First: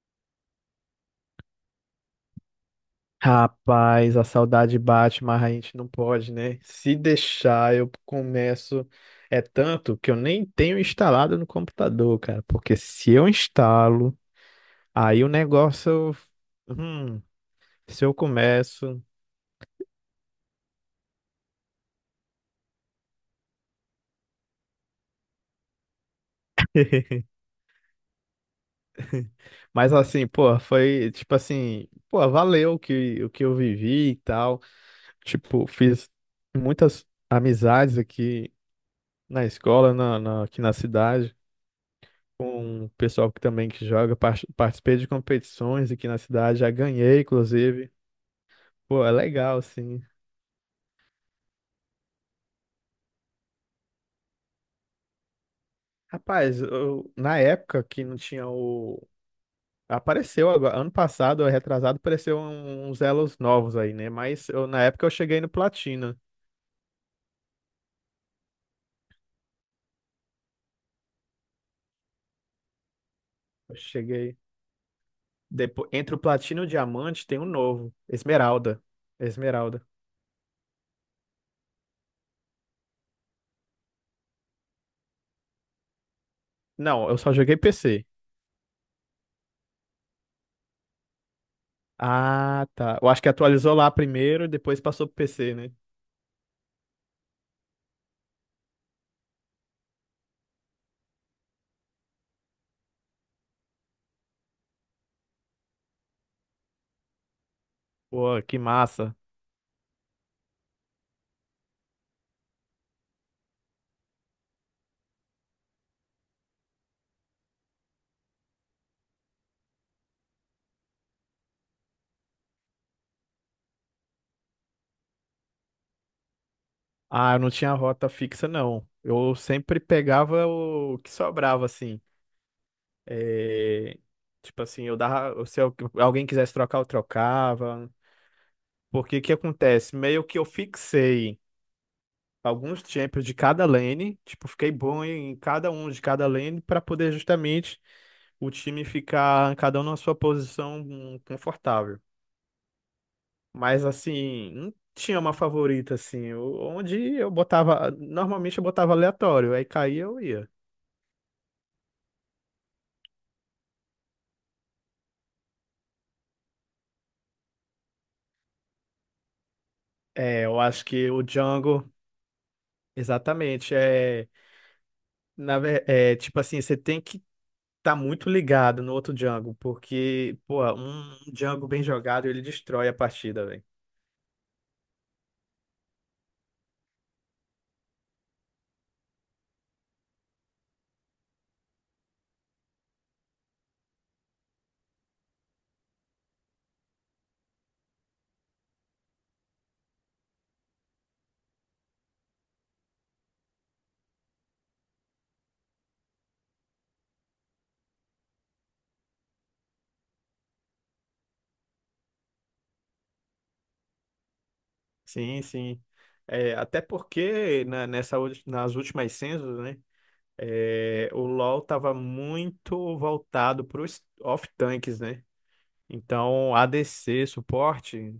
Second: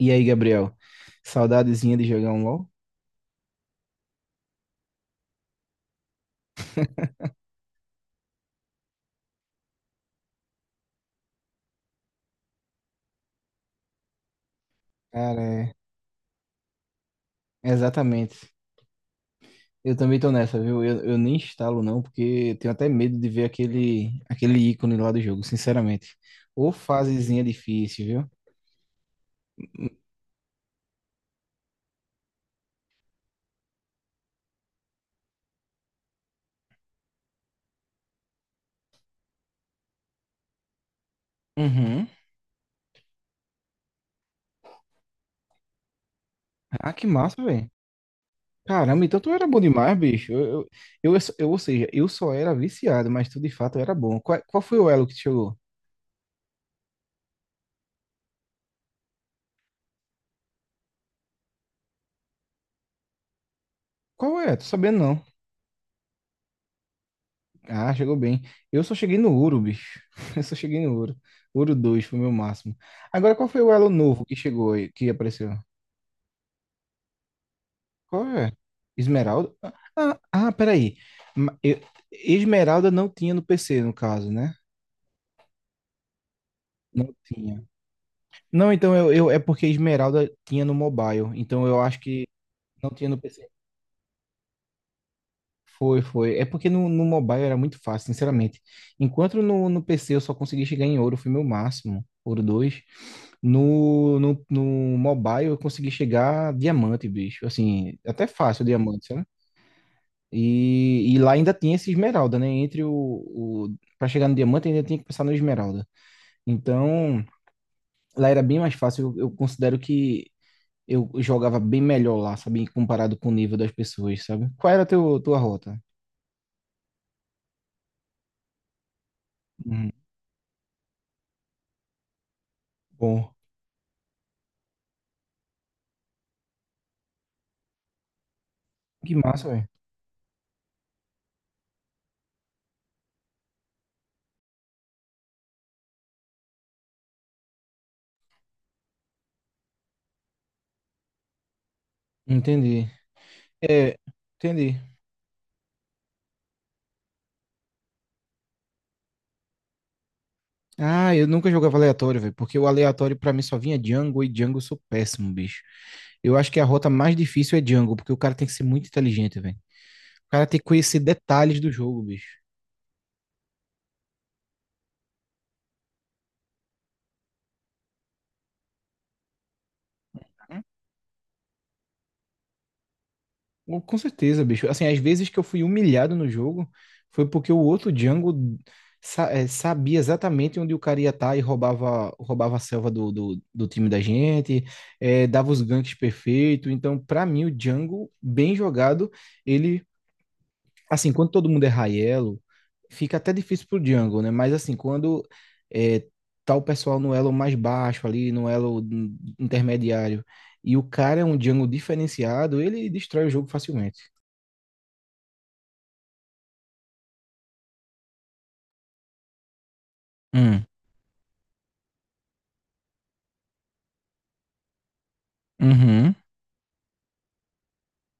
E aí, Gabriel? Saudadezinha de jogar um LoL? Rapaz, a saudade bate, mas a gente não pode, né? Se deixar, eu começo. É tanto que eu nem tenho instalado no computador, cara. Porque se eu instalo, aí o Cara, é. negócio. Hum, se eu Exatamente. começo. Eu também tô nessa, viu? Eu nem instalo, não, porque eu tenho até medo de ver aquele ícone lá do jogo, sinceramente. Ou fasezinha difícil, viu? Mas assim, pô, foi tipo assim, pô, valeu o que eu vivi e tal. Tipo, fiz muitas amizades aqui na escola, aqui na cidade. Uhum. Com o pessoal que também que joga, participei de competições aqui na cidade, já Ah, que ganhei, massa, velho. inclusive. Caramba, Pô, é então tu era legal, bom demais, assim. bicho. Ou seja, eu só era viciado, mas tu de fato era bom. Qual foi o elo que te chegou? Rapaz, na época que não tinha o. Apareceu agora, ano passado, retrasado, apareceu uns elos novos aí, né? Qual Mas é? Tô eu, na sabendo, época eu não. cheguei no platina. Ah, chegou bem. Eu só cheguei no ouro, bicho. Eu só cheguei no ouro. Ouro 2 foi o meu máximo. Agora, qual foi o Eu elo novo que cheguei. chegou aí, que apareceu? Depois, entre o platina e o diamante tem um novo, Qual é? Esmeralda. Esmeralda? Esmeralda. Peraí. Ma- eu- Esmeralda não tinha no PC, no caso, né? Não, Não eu só joguei tinha. PC. Não, então é porque Esmeralda tinha no mobile. Então eu acho que Ah, não tá. tinha Eu no acho que PC. atualizou lá primeiro e depois passou pro PC, né? Foi, foi. É porque no, no mobile era muito fácil, sinceramente. Enquanto no, no PC eu só consegui chegar em ouro, foi meu máximo. Ouro 2. No mobile eu consegui chegar diamante, bicho. Assim, até Pô, que fácil diamante, massa. né? E lá ainda tinha esse esmeralda, né? Entre o para chegar no diamante ainda tinha que passar no esmeralda. Então, lá era bem mais fácil. Eu considero que eu jogava bem melhor lá, sabe? Comparado com o nível das pessoas, sabe? Qual era a teu, tua rota? Ah, eu não tinha rota fixa, não. Eu sempre Uhum. pegava o que sobrava, assim. Bom, É, tipo assim, eu dava. Se alguém quisesse trocar, eu trocava. que Porque o que massa, velho. acontece? Meio que eu fixei alguns champions de cada lane. Tipo, fiquei bom em cada um de cada lane para poder justamente o time ficar cada um na sua posição confortável. Entendi. Mas É, assim, não entendi. tinha uma favorita, assim. Onde eu botava. Normalmente eu botava aleatório. Aí caía, eu ia. Ah, eu nunca jogava aleatório, velho, porque o aleatório pra mim só vinha Django e Django eu sou péssimo, bicho. Eu acho que a rota mais difícil é Django, porque o cara tem que ser muito inteligente, velho. O É, cara tem eu que acho conhecer que o detalhes do Django, jogo, bicho. exatamente, é, é tipo assim, você tem que estar muito ligado no outro Django, porque, Hum? pô, um Django bem jogado, ele destrói a partida, velho. Com certeza, bicho. Assim, às vezes que eu fui humilhado no jogo foi porque o outro Django sabia exatamente onde o cara ia estar e roubava, roubava a selva do time da gente, dava os ganks perfeitos. Então, pra mim, o Django, bem jogado, ele assim, quando todo mundo é Raiello, fica até difícil pro jungle, né? Mas assim, quando é, tá o pessoal no elo mais baixo ali, no elo intermediário, e o cara é um jungle diferenciado, ele destrói o jogo facilmente. Sim, sim. É, até porque nas últimas censos, né, Hum. é, o LoL tava muito voltado para os off-tanks, né? Uhum. Então, ADC, suporte,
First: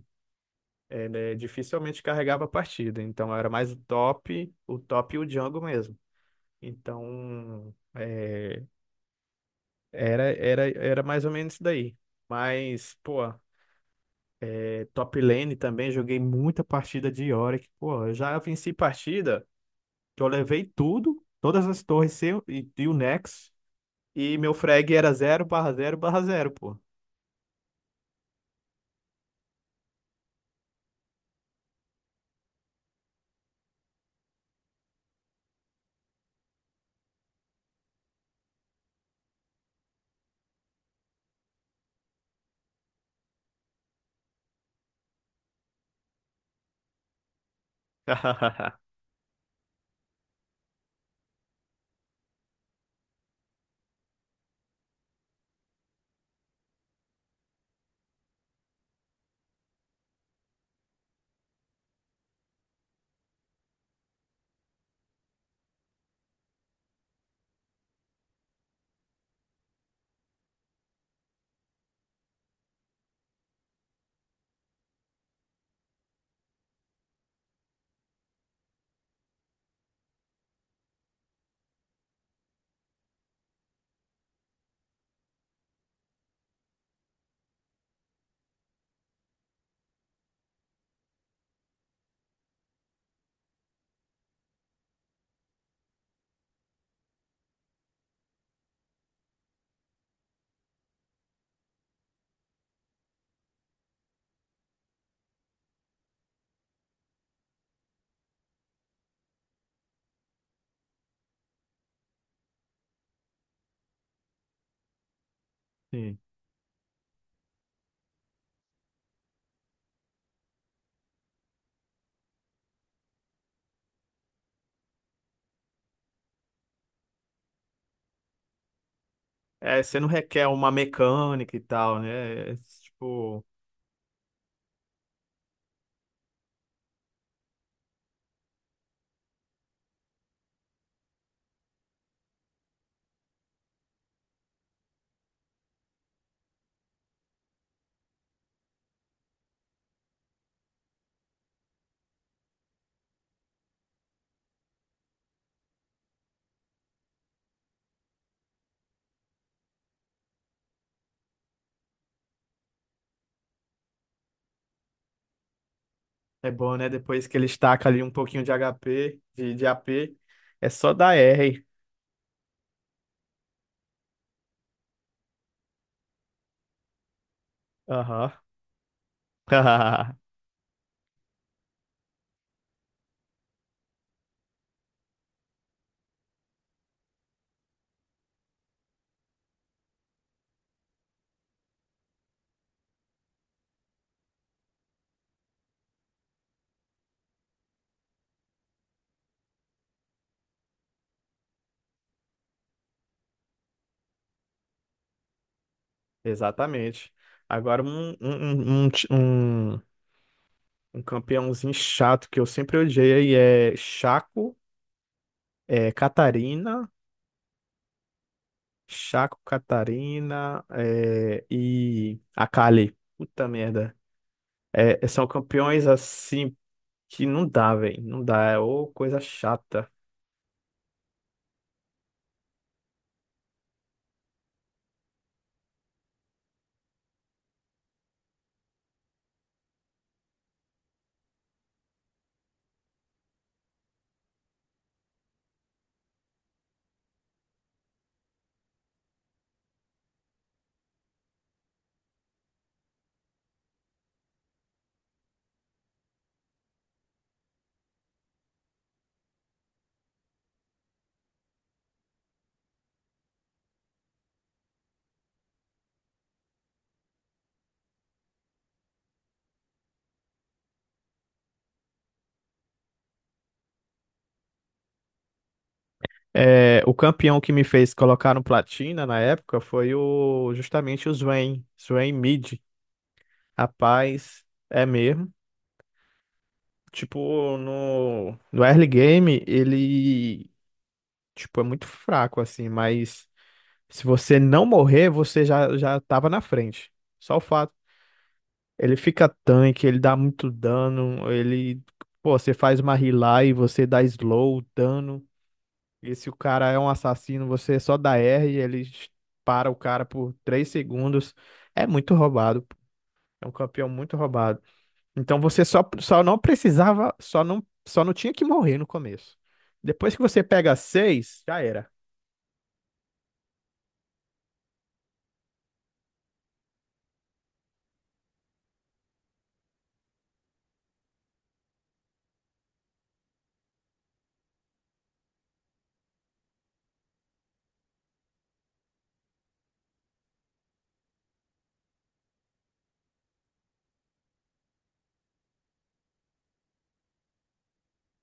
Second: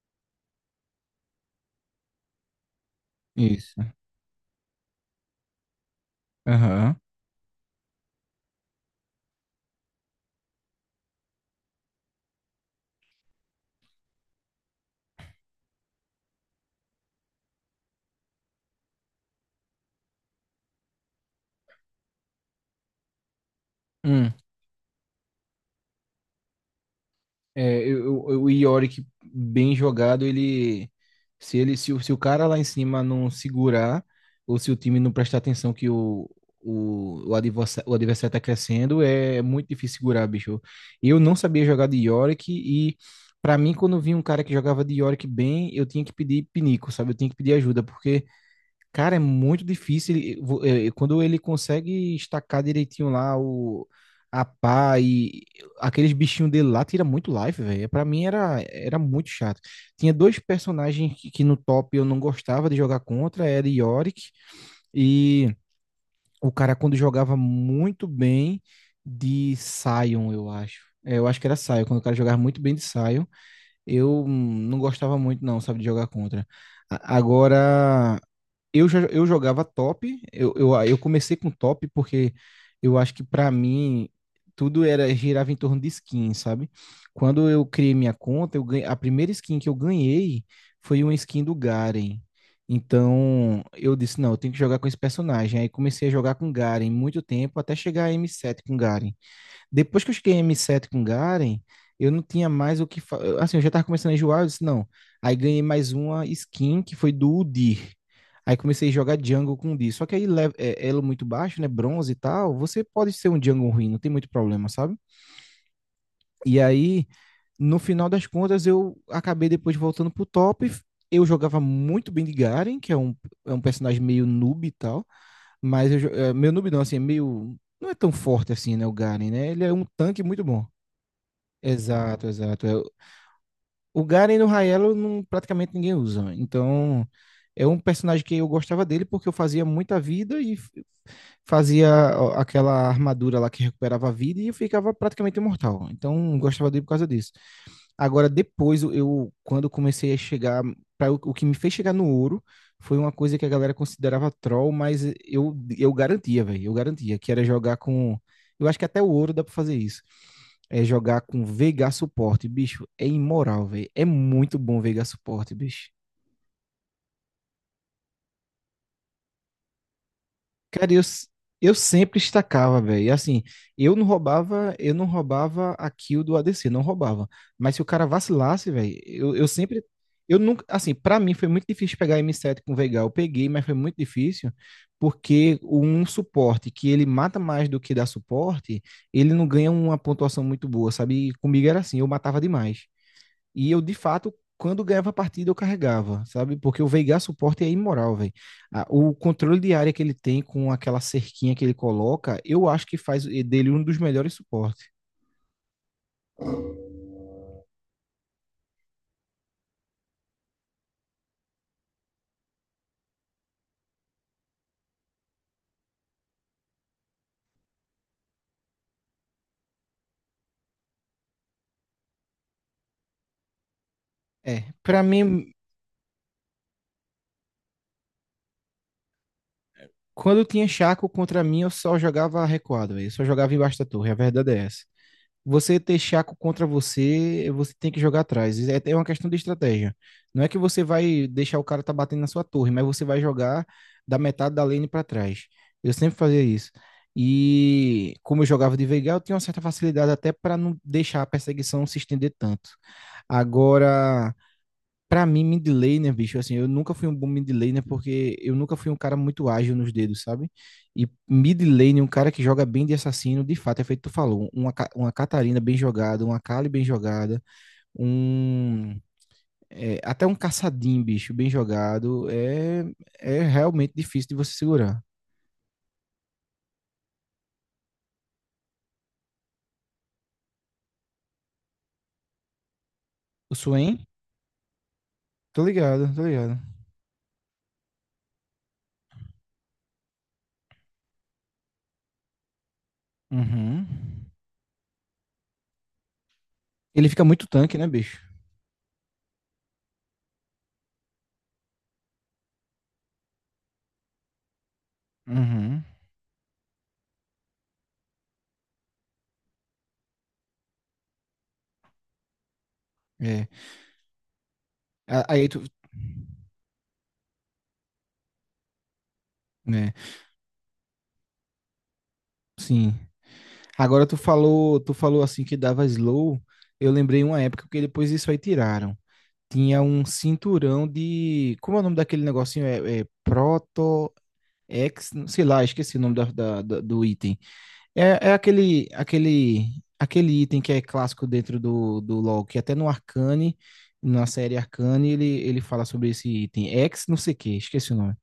é, né, dificilmente carregava a partida. Então, era mais o Isso. top, o top e o Django mesmo. Aham. Então, é, era mais ou menos isso daí. Mas, pô, é, top lane também, joguei muita partida de Yorick. Pô, eu já venci partida que eu levei tudo, todas as torres e o Nex, e meu frag era 0/0/0 pô. É, o Yorick bem jogado, ele se o cara lá em cima não segurar ou se o time não prestar atenção que o adversário, o adversário tá crescendo, é muito difícil segurar, bicho. Eu não sabia jogar de Yorick e pra mim quando eu vi um cara que jogava de Yorick bem, eu tinha que pedir pinico, sabe? Eu tinha que pedir ajuda porque cara, é muito difícil. Quando ele consegue estacar direitinho lá o, a pá e aqueles bichinhos dele lá, tira muito life, velho. Pra mim era, era muito chato. Tinha dois personagens que no top eu não gostava de jogar contra, era Yorick e o cara quando jogava muito bem de Sion, eu acho. É, eu acho que era Sion, quando o cara jogava muito bem de Sion, eu não gostava muito não, sabe, de jogar contra. Agora eu, já, eu jogava top, eu comecei com top porque eu acho que para mim tudo era girava em torno de skin, sabe? Quando eu criei minha conta, eu ganhei, a primeira skin que eu ganhei foi uma skin do Garen. Então eu disse, não, eu tenho que jogar com esse personagem. Aí comecei a jogar com Garen muito tempo até chegar a M7 com Garen. Depois que eu cheguei em M7 com Garen, eu não tinha mais o que. Assim, eu já tava começando a enjoar, eu disse, não. Aí ganhei mais uma skin que foi do Udyr. Aí comecei a jogar jungle com Udyr. Só que aí elo muito baixo, né? Bronze e tal. Você pode ser um jungle ruim, não tem muito problema, sabe? Sim. E aí, no final das contas, eu acabei depois voltando pro top. Eu jogava muito bem de Garen, que é é um personagem meio noob e tal. Mas eu, meu noob não, assim, é meio. Não é tão forte assim, né? O Garen, né? Ele é É, um você não tanque muito requer bom. uma mecânica e tal, Exato, né? É, exato. É, tipo, o Garen no Raelo não, praticamente ninguém usa, né? Então, é um personagem que eu gostava dele porque eu fazia muita vida e fazia ó, aquela armadura lá que recuperava a vida e eu ficava praticamente imortal. Então, eu gostava dele por causa disso. Agora, depois, eu, quando comecei a chegar, pra, o que me fez chegar no ouro foi uma coisa que a galera considerava troll, mas eu garantia, velho, eu garantia, que era jogar com. Eu acho que até o ouro dá pra fazer isso. É jogar com Veigar suporte, bicho, é imoral, velho. É muito bom Veigar suporte, bicho. é bom, né? Depois que ele estaca ali um pouquinho de HP, de AP, é Cara, só eu, dar s- R. eu sempre estacava, velho. Assim, eu não roubava a kill do ADC, não roubava. Mas se o cara Aham. vacilasse, velho, eu sempre. Eu nunca. Assim, pra mim foi muito difícil pegar M7 com Veigar. Eu peguei, mas foi muito difícil, porque um suporte que ele mata mais do que dá suporte, ele não ganha uma pontuação muito boa, sabe? E comigo era assim, eu matava demais. E eu, de fato, quando ganhava a partida, eu carregava, sabe? Porque o Veigar suporte é imoral, velho. Ah, o controle de área que ele tem com aquela cerquinha que ele coloca, eu acho que faz dele um dos melhores suportes. Exatamente. Agora, um campeãozinho chato que eu sempre odiei aí é Chaco, é, Catarina, Chaco, Catarina é, e Akali. Puta merda. É, para É, são mim, campeões assim que não dá, velho. Não dá, é ô coisa chata. quando eu tinha Chaco contra mim, eu só jogava recuado, véio. Eu só jogava embaixo da torre, a verdade é essa. Você ter Chaco contra você, você tem que jogar atrás. É uma questão de estratégia. Não é que você vai deixar o cara tá batendo na sua torre, mas você vai jogar da metade da lane para trás. Eu sempre fazia isso. E como eu jogava de Veigar, eu tinha uma certa facilidade até para não deixar a perseguição se estender tanto. Agora, pra mim, mid laner, bicho, assim, eu nunca fui um bom mid laner porque eu nunca fui um cara muito ágil nos dedos, sabe? E mid laner, um cara que joga bem de assassino, de fato, é feito tu falou, uma Catarina bem jogada, uma Kali bem jogada, um... é, até um caçadinho, bicho, bem jogado, é realmente difícil de você segurar. É, o campeão que me fez colocar no platina na época foi o justamente o Swain, Swain Mid. O Swain? Rapaz, é mesmo. Tô ligado, tô ligado. Tipo, no early game, ele, tipo, é muito fraco, assim, mas Uhum. se você não morrer, você já tava na frente. Ele fica Só o muito fato. tanque, né, bicho? Ele fica tanque, ele dá muito dano, ele, pô, você faz uma healer e você dá slow, dano. Uhum. E se o cara é um assassino, você só dá R e ele para o cara por 3 segundos. É muito roubado. É. É um campeão muito roubado. Então Aí tu... você só não precisava, só não tinha que morrer no começo. né? Depois que você pega seis, já era. Sim. Agora tu falou assim que dava slow. Eu lembrei uma época que depois isso aí tiraram. Tinha um cinturão de. Como é o nome daquele negocinho? É Proto X, sei lá, esqueci o nome do item. É, aquele item que é clássico dentro do LoL, que até no Arcane, na série Arcane, ele fala sobre esse item. X, não sei o que, esqueci o nome.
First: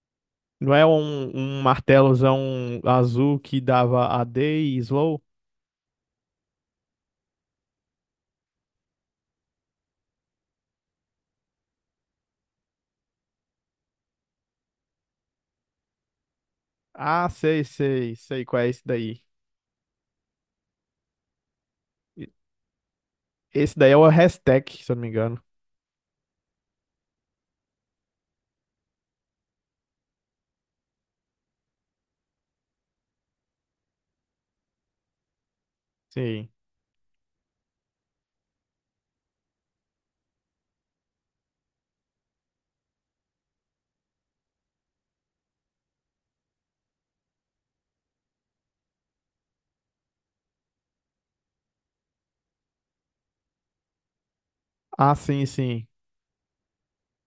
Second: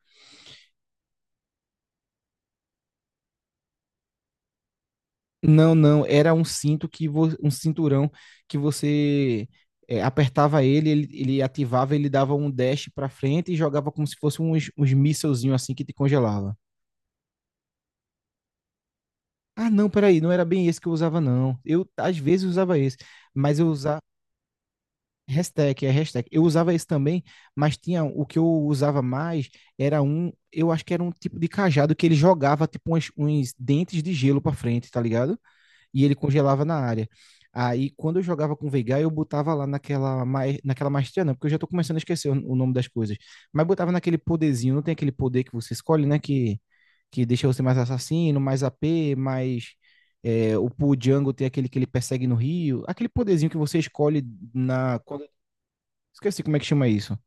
Não é um martelozão azul que dava a D e slow? Não, não, era um cinto que um cinturão que você apertava ele, ele ativava, ele dava um dash pra frente e jogava como se fosse uns mísselzinho assim que te congelava. Ah, sei, sei, sei qual é esse daí. Ah, não, peraí, não era bem esse que eu usava, não. Eu às E- vezes usava esse, mas eu Esse daí é usava o Hextech, se eu não me engano. hashtag, hashtag. Eu usava esse também, mas tinha o que eu usava mais era um, eu acho que era um tipo de cajado que ele jogava tipo uns dentes de gelo pra frente, tá ligado? E ele Sim. congelava na área. Aí, quando eu jogava com o Veigar, eu botava lá naquela maestria, não, porque eu já tô começando a esquecer o nome das coisas. Mas botava naquele poderzinho, não tem aquele poder que você escolhe, né? Que deixa você mais assassino, mais AP, mais. É, o Pu Django tem aquele que ele persegue no Rio. Aquele poderzinho que você escolhe na. Ah, quando- sim, sim. esqueci como é que chama isso.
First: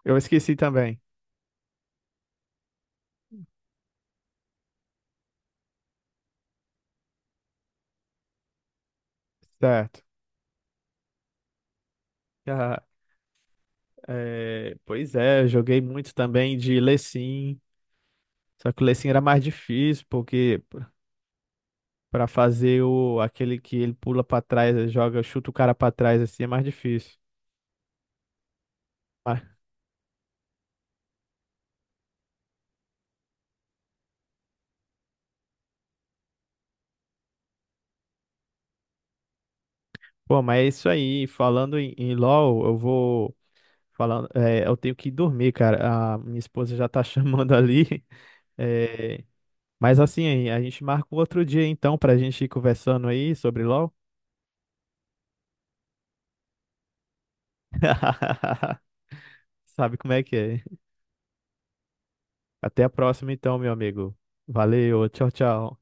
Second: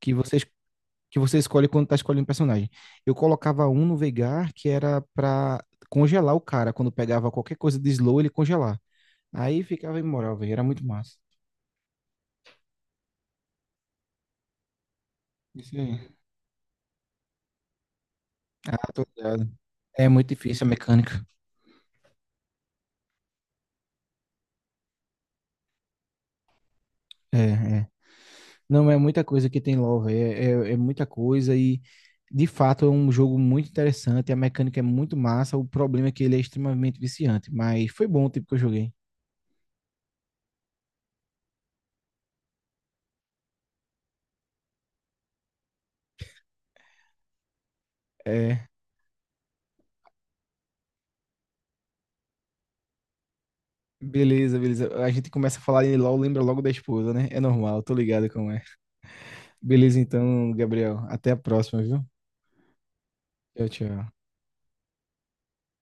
Que Eu você, es- esqueci também. que você escolhe quando tá escolhendo personagem. Eu colocava um no Veigar que era pra congelar o cara. Quando pegava qualquer coisa de slow, ele congelar. Aí ficava Certo. imoral, velho. Era muito massa. Ah, é, pois é, eu Isso joguei aí. muito também de Lecim. Só que o Ah, tô Lecim era mais ligado. difícil, É muito porque difícil a mecânica. pra fazer o aquele que ele pula pra trás, joga, chuta o cara pra trás assim, é mais difícil. É, é. Não, é muita Mas, coisa que tem LoL, velho. É muita coisa e, de fato, é um jogo muito interessante. A mecânica é muito massa. O problema é que ele é extremamente viciante. Mas foi bom o tempo que eu joguei. pô, mas é isso aí. Falando em LoL, eu vou falando, é, eu tenho que ir dormir, cara. A minha esposa já tá chamando ali. É. É, mas assim, a gente marca um outro dia então pra gente ir conversando aí sobre LoL. Beleza, beleza. A gente começa a falar em LoL, lembra logo da esposa, né? É normal, tô ligado como é. Sabe Beleza, como é que então, é? Gabriel. Até a próxima, viu? Até a próxima então, Tchau, meu tchau. amigo. Valeu, tchau, tchau.